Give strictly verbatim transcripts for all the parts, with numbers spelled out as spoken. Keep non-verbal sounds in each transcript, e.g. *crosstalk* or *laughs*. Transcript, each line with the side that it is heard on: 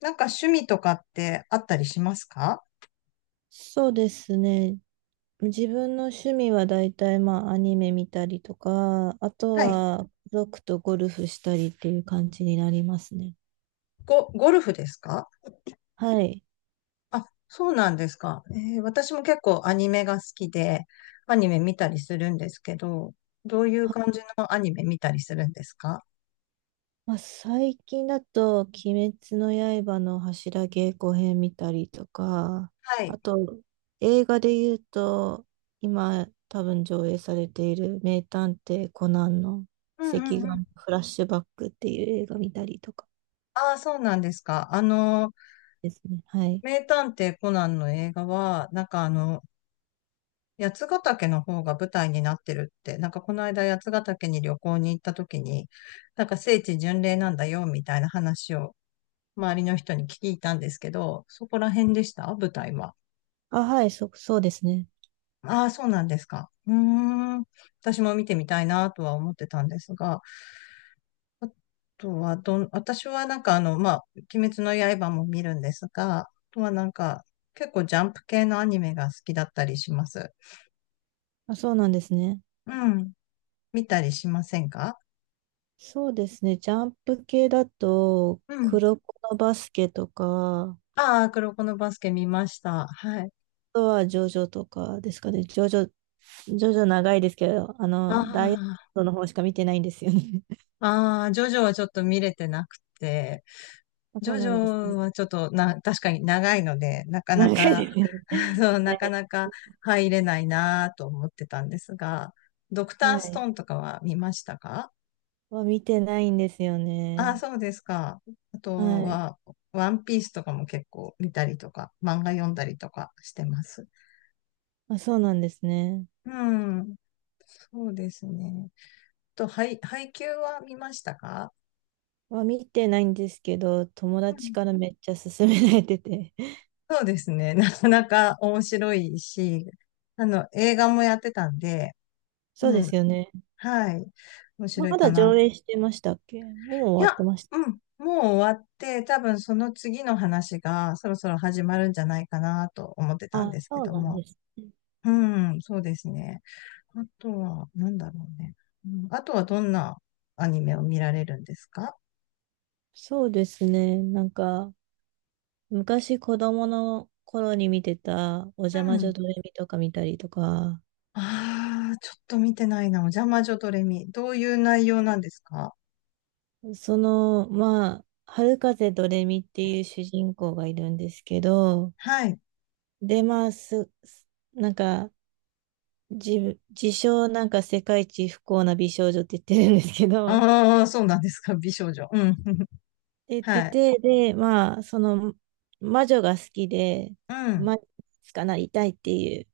left: なんか趣味とかってあったりしますか？
right: そうですね。自分の趣味は大体まあアニメ見たりとか、あと
left: はい。
right: は家族とゴルフしたりっていう感じになりますね。
left: ゴ、ゴルフですか？
right: はい。
left: あ、そうなんですか。えー私も結構アニメが好きで、アニメ見たりするんですけど、どういう感じのアニメ見たりするんですか？
right: まあ、最近だと「鬼滅の刃」の柱稽古編見たりとか、
left: はい。
right: あと映画で言うと今多分上映されている「名探偵コナン」の
left: うんう
right: 「赤
left: んうん。
right: 眼フラッシュバック」っていう映画見たりとか
left: ああ、そうなんですか。あの、
right: ですね。はい。
left: 名探偵コナンの映画は、なんかあの、八ヶ岳の方が舞台になってるって、なんかこの間八ヶ岳に旅行に行った時に、なんか聖地巡礼なんだよ、みたいな話を周りの人に聞いたんですけど、そこら辺でした舞台は。
right: あ、はい、そ、そうですね。
left: ああ、そうなんですか。うーん。私も見てみたいなとは思ってたんですが、あとはどん、私はなんかあの、まあ、鬼滅の刃も見るんですが、あとはなんか、結構ジャンプ系のアニメが好きだったりします。
right: あ、そうなんですね。
left: うん。見たりしませんか？
right: そうですね。ジャンプ系だと、
left: うん。
right: 黒子のバスケとか、あ
left: ああ、黒子のバスケ見ました。はい。
right: とはジョジョとかですかね。ジョジョ、ジョジョ長いですけど、あの、ダイヤ
left: あ
right: モンドの方しか見てないんですよね。*laughs*
left: あ、ああ、ジョジョはちょっと見れてなくて、
right: あ、
left: ジ
right: そ
left: ョ
right: う
left: ジ
right: なんです
left: ョ
right: ね。
left: はちょっとな、確かに長いので、な
right: *laughs*
left: か
right: 長
left: な
right: い
left: か、
right: ですよ
left: *laughs*
right: ね。
left: そうなかなか入れないなと思ってたんですが、ドクタ
right: は
left: ー
right: い。
left: ス
right: は
left: ト
right: い。
left: ーンとかは見ましたか？
right: は見てないんですよ
left: ああ、
right: ね。
left: そうですか。あと
right: はい。
left: は、ワンピースとかも結構見たりとか、漫画読んだりとかしてます。
right: あ、そうなんですね。
left: うん、そうですね。と、配、配給は見ましたか？
right: は見てないんですけど、友
left: う
right: 達
left: ん。
right: からめっちゃ勧められてて。*laughs*
left: そうですね。なかなか面白いし、あの、映画もやってたんで、
right: そうで
left: うん。
right: すよね。
left: はい。面
right: ま
left: 白いか
right: だ上
left: な。
right: 映してましたっけ？もう
left: い
right: 終わっ
left: や、
right: てました。
left: うん。もう終わって、多分その次の話がそろそろ始まるんじゃないかなと思ってたん
right: あ、
left: ですけ
right: そう
left: ど
right: なん
left: も。
right: ですね。
left: うん、そうですね。あとは、なんだろうね。うん、あとはどんなアニメを見られるんですか？
right: そうですね。なんか、昔子供の頃に見てた、お
left: う
right: じゃまじ
left: ん。
right: ょドレミとか見たりとか、
left: ああ、ちょっと見てないな。お邪魔女ドレミ。どういう内容なんですか？
right: その、まあ、春風ドレミっていう主人公がいるんですけど、
left: はい。
right: で、まあ、す、すなんか、自自称なんか世界一不幸な美少女って言ってるんですけど、*laughs* っ
left: ああ、そうなんですか。美少女。うん。*laughs*
right: て言って
left: はい。
right: て、で、まあ、その、魔女が好きで、
left: うん。
right: 魔女になりたいっていう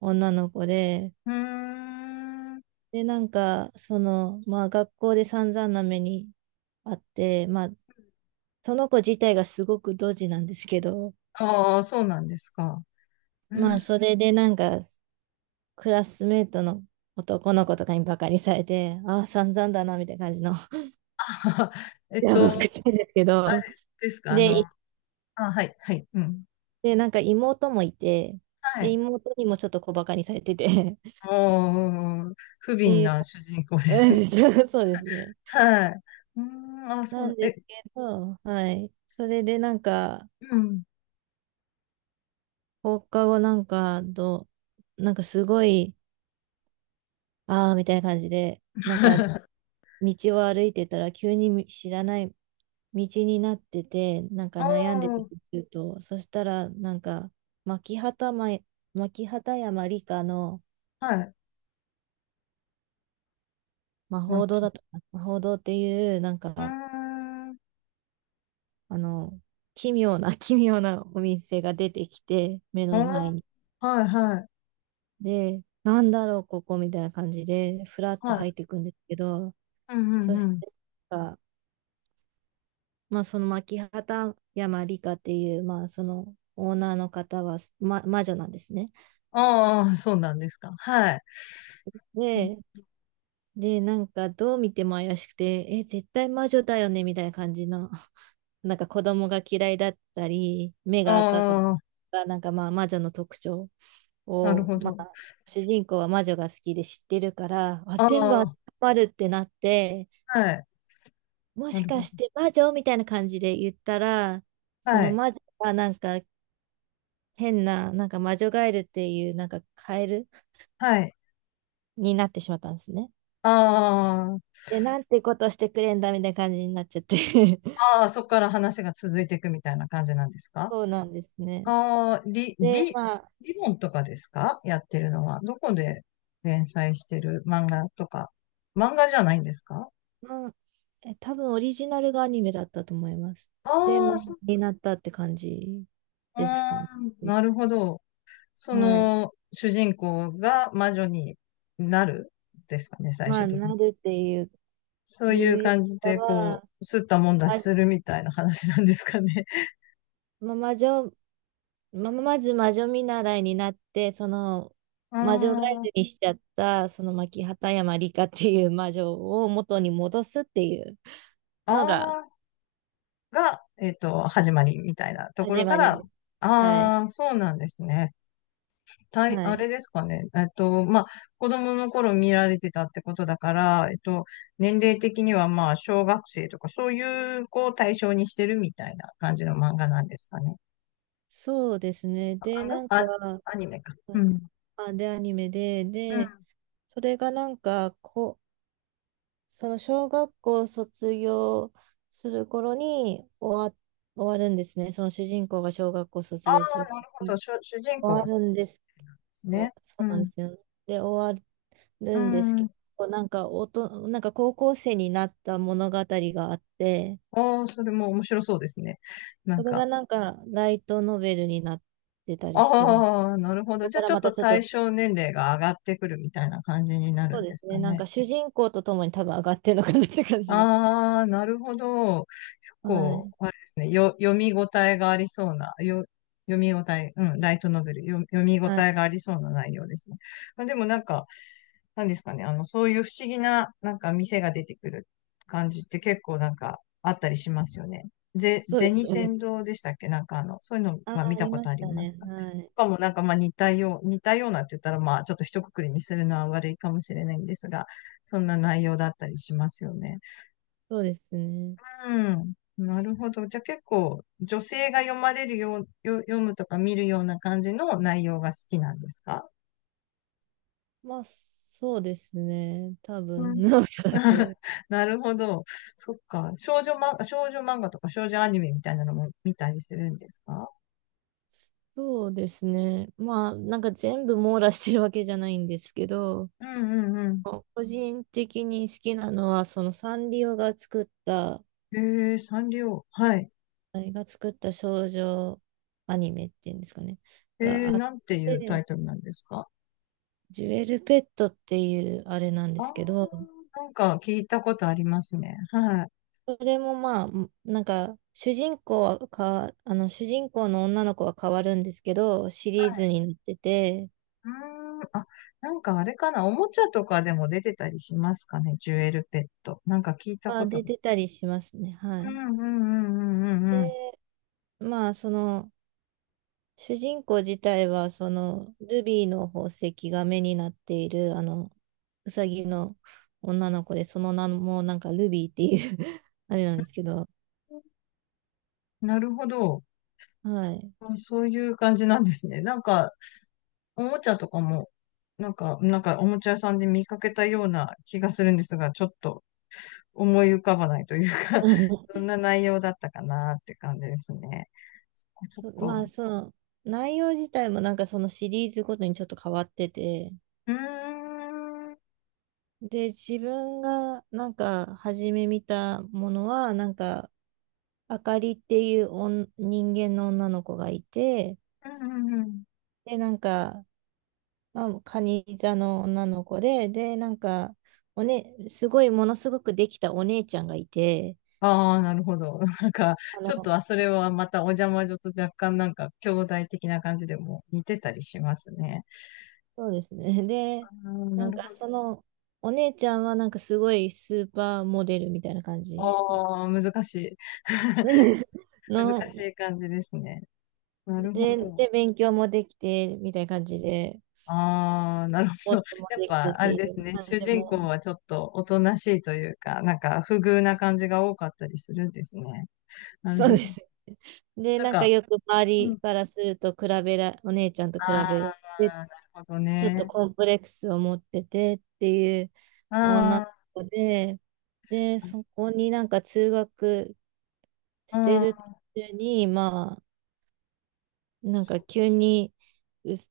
right: 女の子で、
left: うーん。
right: で、なんか、その、まあ学校で散々な目にあって、まあ、その子自体がすごくドジなんですけど、
left: ああ、そうなんですか。う
right: まあ
left: ん
right: それでなんか、クラスメートの男の子とかにバカにされて、ああ、散々だな、みたいな感じの、*laughs*
left: *laughs* えっ
right: や
left: と、
right: ばくてですけ
left: あ
right: ど、
left: れですか、あ
right: で、
left: の、
right: い
left: あ、はい、はい、うん。
right: で、なんか妹もいて、
left: は
right: で、
left: い。
right: 妹にもちょっと小バカにされてて、*laughs* っ
left: もう、不
right: て
left: 憫
right: いう、
left: な主人公ですね。
right: うん *laughs* そうですね。
left: *laughs* はい。うーん、あ、そ
right: なん
left: う、
right: で
left: え、
right: すけど、はい。それでなんか、
left: うん。
right: 放課後なんか、どなんかすごい、ああ、みたいな感じで、なんか、道
left: *laughs*
right: を歩いてたら、急にみ知らない道になってて、なんか
left: お
right: 悩んでて
left: ー、
right: ると、そしたら、なんか、牧畑前、牧畑山理科の
left: はい、
right: 魔
left: マッ
right: 法堂
left: キ
right: だった
left: ー。
right: かな、魔法堂っていう、なん
left: うー
right: か、
left: ん、
right: あの、奇妙な、*laughs* 奇妙なお店が出てきて、目
left: お
right: の前
left: ー、
right: に。
left: はい、はい、
right: で、なんだろう、ここみたいな感じで、ふらって
left: はい。
right: 入ってくんですけど、
left: うん、う
right: そ
left: ん、
right: し
left: うん。
right: てあまあ、その牧畑山里香っていう、まあ、そのオーナーの方は、ま、魔女なんですね。
left: ああ、そうなんですか。はい。
right: で、で、なんかどう見ても怪しくて、え、絶対魔女だよねみたいな感じの、*laughs* なんか子供が嫌いだったり、目
left: あ
right: が赤かっ
left: あ、
right: たりなんかまあ魔女の特徴
left: なる
right: を、
left: ほ
right: ま
left: ど。
right: あ、主人公は魔女が好きで知ってるから、あ、
left: あ
right: 全部当て
left: あ、
right: はまるってなって、
left: はい。
right: も
left: な
right: し
left: る
right: か
left: ほ
right: し
left: ど。
right: て魔女みたいな感じで言ったら、そ
left: は
right: の
left: い。
right: 魔女がなんか変な、なんか魔女ガエルっていう、なんかカエル
left: はい。
right: になってしまったんですね。
left: あ
right: で、なんてことしてくれんだみたいな感じになっちゃって *laughs*
left: ああ、そこから話が続いていくみたいな感じなんですか？
right: そうなんですね。
left: ああ、リ、
right: で、
left: リ、
right: まあ、
left: リボンとかですか？やってるのは。どこで連載してる漫画とか。漫画じゃないんですか？
right: まあ、え、多分オリジナルがアニメだったと思います。で、
left: あ
right: 漫
left: あ、そ、
right: 画になったって感じです
left: あ
right: かね。
left: ーなるほど。そ
right: はい。
left: の、主人公が魔女になるですかね、最
right: ま
left: 終
right: あ、
left: 的に。
right: なるっていう、
left: そう
right: い
left: いう
right: うより
left: 感じ
right: か
left: で、こ
right: は、
left: う、すったもんだし
right: ま
left: するみたいな話なんですかね。*laughs*
right: ま魔女ま、まず魔女見習いになって、その
left: あ
right: 魔女ガイ
left: ー、
right: ドにしちゃった、その牧畑山里香っていう魔女を元に戻すっていう
left: あ
right: のが
left: あ、が、えっと、始まりみたいなとこ
right: 始
left: ろか
right: まり
left: ら、
right: です。はい。
left: ああ、そうなんですね。たい、
right: は
left: あ
right: い。
left: れですかね。えっと、まあ、子供の頃見られてたってことだから、えっと、年齢的にはまあ、小学生とか、そういう子を対象にしてるみたいな感じの漫画なんですかね。
right: そうですね。
left: あ
right: で、
left: 漫画
right: なんか、
left: あ、アニメか。うん。
right: あ、で、アニメで、
left: うん。
right: で、
left: ああ、
right: それがなんか、こ、その小学校卒業する頃に終わ、終わるんですね。その主人公が小学校卒
left: な
right: 業する頃
left: るほど。
right: に
left: 主、主人公
right: 終
left: で
right: わるんです。
left: す
right: おそ
left: ね。う
right: うなん
left: ん。
right: ですよ。で、終わ
left: う
right: るんですけ
left: ん。
right: ど、なんかおと、なんか高校生になった物語があって、
left: ああ、それも面白そうですね。な
right: そ
left: ん
right: れが
left: か、
right: なんかライトノベルになってたりしてます。
left: ああ、なるほ
right: そ
left: ど。
right: こ
left: じゃ
right: か
left: あ
right: ら
left: ちょっ
right: また
left: と
right: ちょっ
left: 対
right: と、
left: 象年齢が上がってくるみたいな感じになる
right: そう
left: ん
right: で
left: です
right: すね、
left: か
right: なん
left: ね。
right: か主人公とともに多分上がってるのかなって感じで。
left: ああ、なるほど。
right: は
left: こ
right: い。
left: う、あれですね。よ、読み応えがありそうな、よ、読み応え、うん、ライトノベル、よ、読み応
right: は
left: え
right: い。
left: がありそうな内容ですね。まあ、でもなんか、なんですかね、あの、そういう不思議な、なんか店が出てくる感じって結構なんかあったりしますよね。ぜ、
right: そうです
left: 銭
right: よね。
left: 天堂でしたっけ？なんかあの、そういうの、
right: ああ、
left: まあ見
right: あ
left: た
right: り
left: こ
right: ま
left: とあ
right: し
left: り
right: た
left: ます
right: ね。
left: か？
right: はい。
left: とかもなんかまあ似たよう、似たようなって言ったらまあちょっと一括りにするのは悪いかもしれないんですが、そんな内容だったりしますよね。
right: そうですね。
left: うん。なるほど。じゃあ結構女性が読まれるよう、よ読むとか見るような感じの内容が好きなんですか？
right: まあ、そうですね。多
left: う
right: 分、
left: ん
right: *laughs* おそら
left: *laughs*
right: く。
left: なるほど。そっか。少女漫画、少女漫画とか少女アニメみたいなのも見たりするんですか？
right: そうですね。まあ、なんか全部網羅してるわけじゃないんですけど、
left: うんうんうん。
right: 個人的に好きなのは、そのサンリオが作った、
left: えー、サンリオ。はい。
right: あれが作った少女アニメっていうんですかね、
left: えー、
right: があっ
left: なんていうタ
right: て、
left: イトルなんですか？
right: ジュエルペットっていうあれなんで
left: あ
right: す
left: ー、
right: けど、
left: なんか聞いたことありますね。はい。
right: それもまあ、なんか、主人公はか、あの、主人公の女の子は変わるんですけど、シリーズになってて、
left: うーん、あ、なんかあれかな。おもちゃとかでも出てたりしますかね。ジュエルペット。なんか聞いた
right: ま
left: こ
right: あ、
left: と
right: 出
left: が。
right: てたりしますね。は
left: う
right: い。
left: んうんうんうんうんうん。
right: で、まあ、その、主人公自体は、その、ルビーの宝石が目になっている、あの、うさぎの女の子で、その名もなんかルビーっていう *laughs* あれなんですけど、
left: なるほど。
right: はい。
left: あそういう感じなんですね。なんか、おもちゃとかも、なんか、なんかおもちゃ屋さんで見かけたような気がするんですが、ちょっと思い浮かばないというか
right: う
left: *laughs* どん
right: ん
left: な内容だったかなって感じですね。そっか。
right: そま
left: そっ
right: あ、
left: か。
right: その、内容自体もなんかそのシリーズごとにちょっと変わってて、
left: うーん。うん
right: で、自分がなんか初め見たものは、なんか、あかりっていうおん人間の女の子がいて、
left: うんうん。
right: で、なんか、まあ、カニ座の女の子で、で、なんか、おね、すごい、ものすごくできたお姉ちゃんがいて、
left: ああ、なるほど。*laughs* なんか、
right: あ
left: ちょっと、
right: の、
left: あ、それはまたお邪魔女と若干なんか、兄弟的な感じでも似てたりしますね。
right: そうですね。
left: あ
right: で、
left: あ、
right: な
left: な
right: ん
left: るほ
right: か、
left: ど。
right: その、お姉ちゃんは、なんか、すごいスーパーモデルみたいな感じの、
left: ああ、難しい。*laughs*
right: *laughs*
left: 難し
right: の
left: い感じですね。なるほ
right: で、
left: ど。
right: で、勉強もできて、みたいな感じで、
left: ああ、なるほ
right: スポ
left: ど。
right: ー
left: *laughs*
right: ツも
left: やっ
right: で
left: ぱ、
right: きて
left: あれ
right: て、
left: ですね。
right: なん
left: 主
right: で
left: 人公
right: も、
left: はちょっとおとなしいというか、なんか、不遇な感じが多かったりするんですね。なる
right: そう
left: ほ
right: で
left: ど。
right: すね。で、
left: なん
right: なんか
left: か、
right: よく周
left: う
right: り
left: ん。
right: からすると比べら、お姉ちゃんと比
left: あ
right: べて
left: あ、なるほど
right: ちょっと
left: ね。
right: コンプレックスを持っててっていう女
left: あ
right: の
left: あ、
right: 子で、で、そこになんか通学
left: あ
right: してる途
left: あ、
right: 中に、まあ、なんか急にうす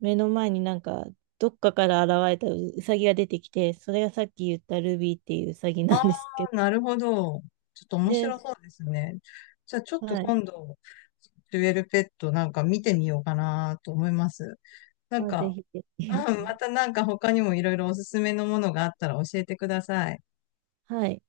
right: 目の前になんかどっかから現れたうさぎが出てきて、それがさっき言ったルビーっていううさぎ
left: あ
right: なん
left: あ、
right: ですけど、
left: なるほど。ちょっと面白
right: で、
left: そうですね。じゃあ、ちょっと
right: はい。
left: 今度、デュエルペットなんか見てみようかなと思います。なん
right: あ、ぜ
left: か、
right: ひぜひ。
left: うん、またなんか他にもいろいろおすすめのものがあったら教えてください。
right: *laughs* はい。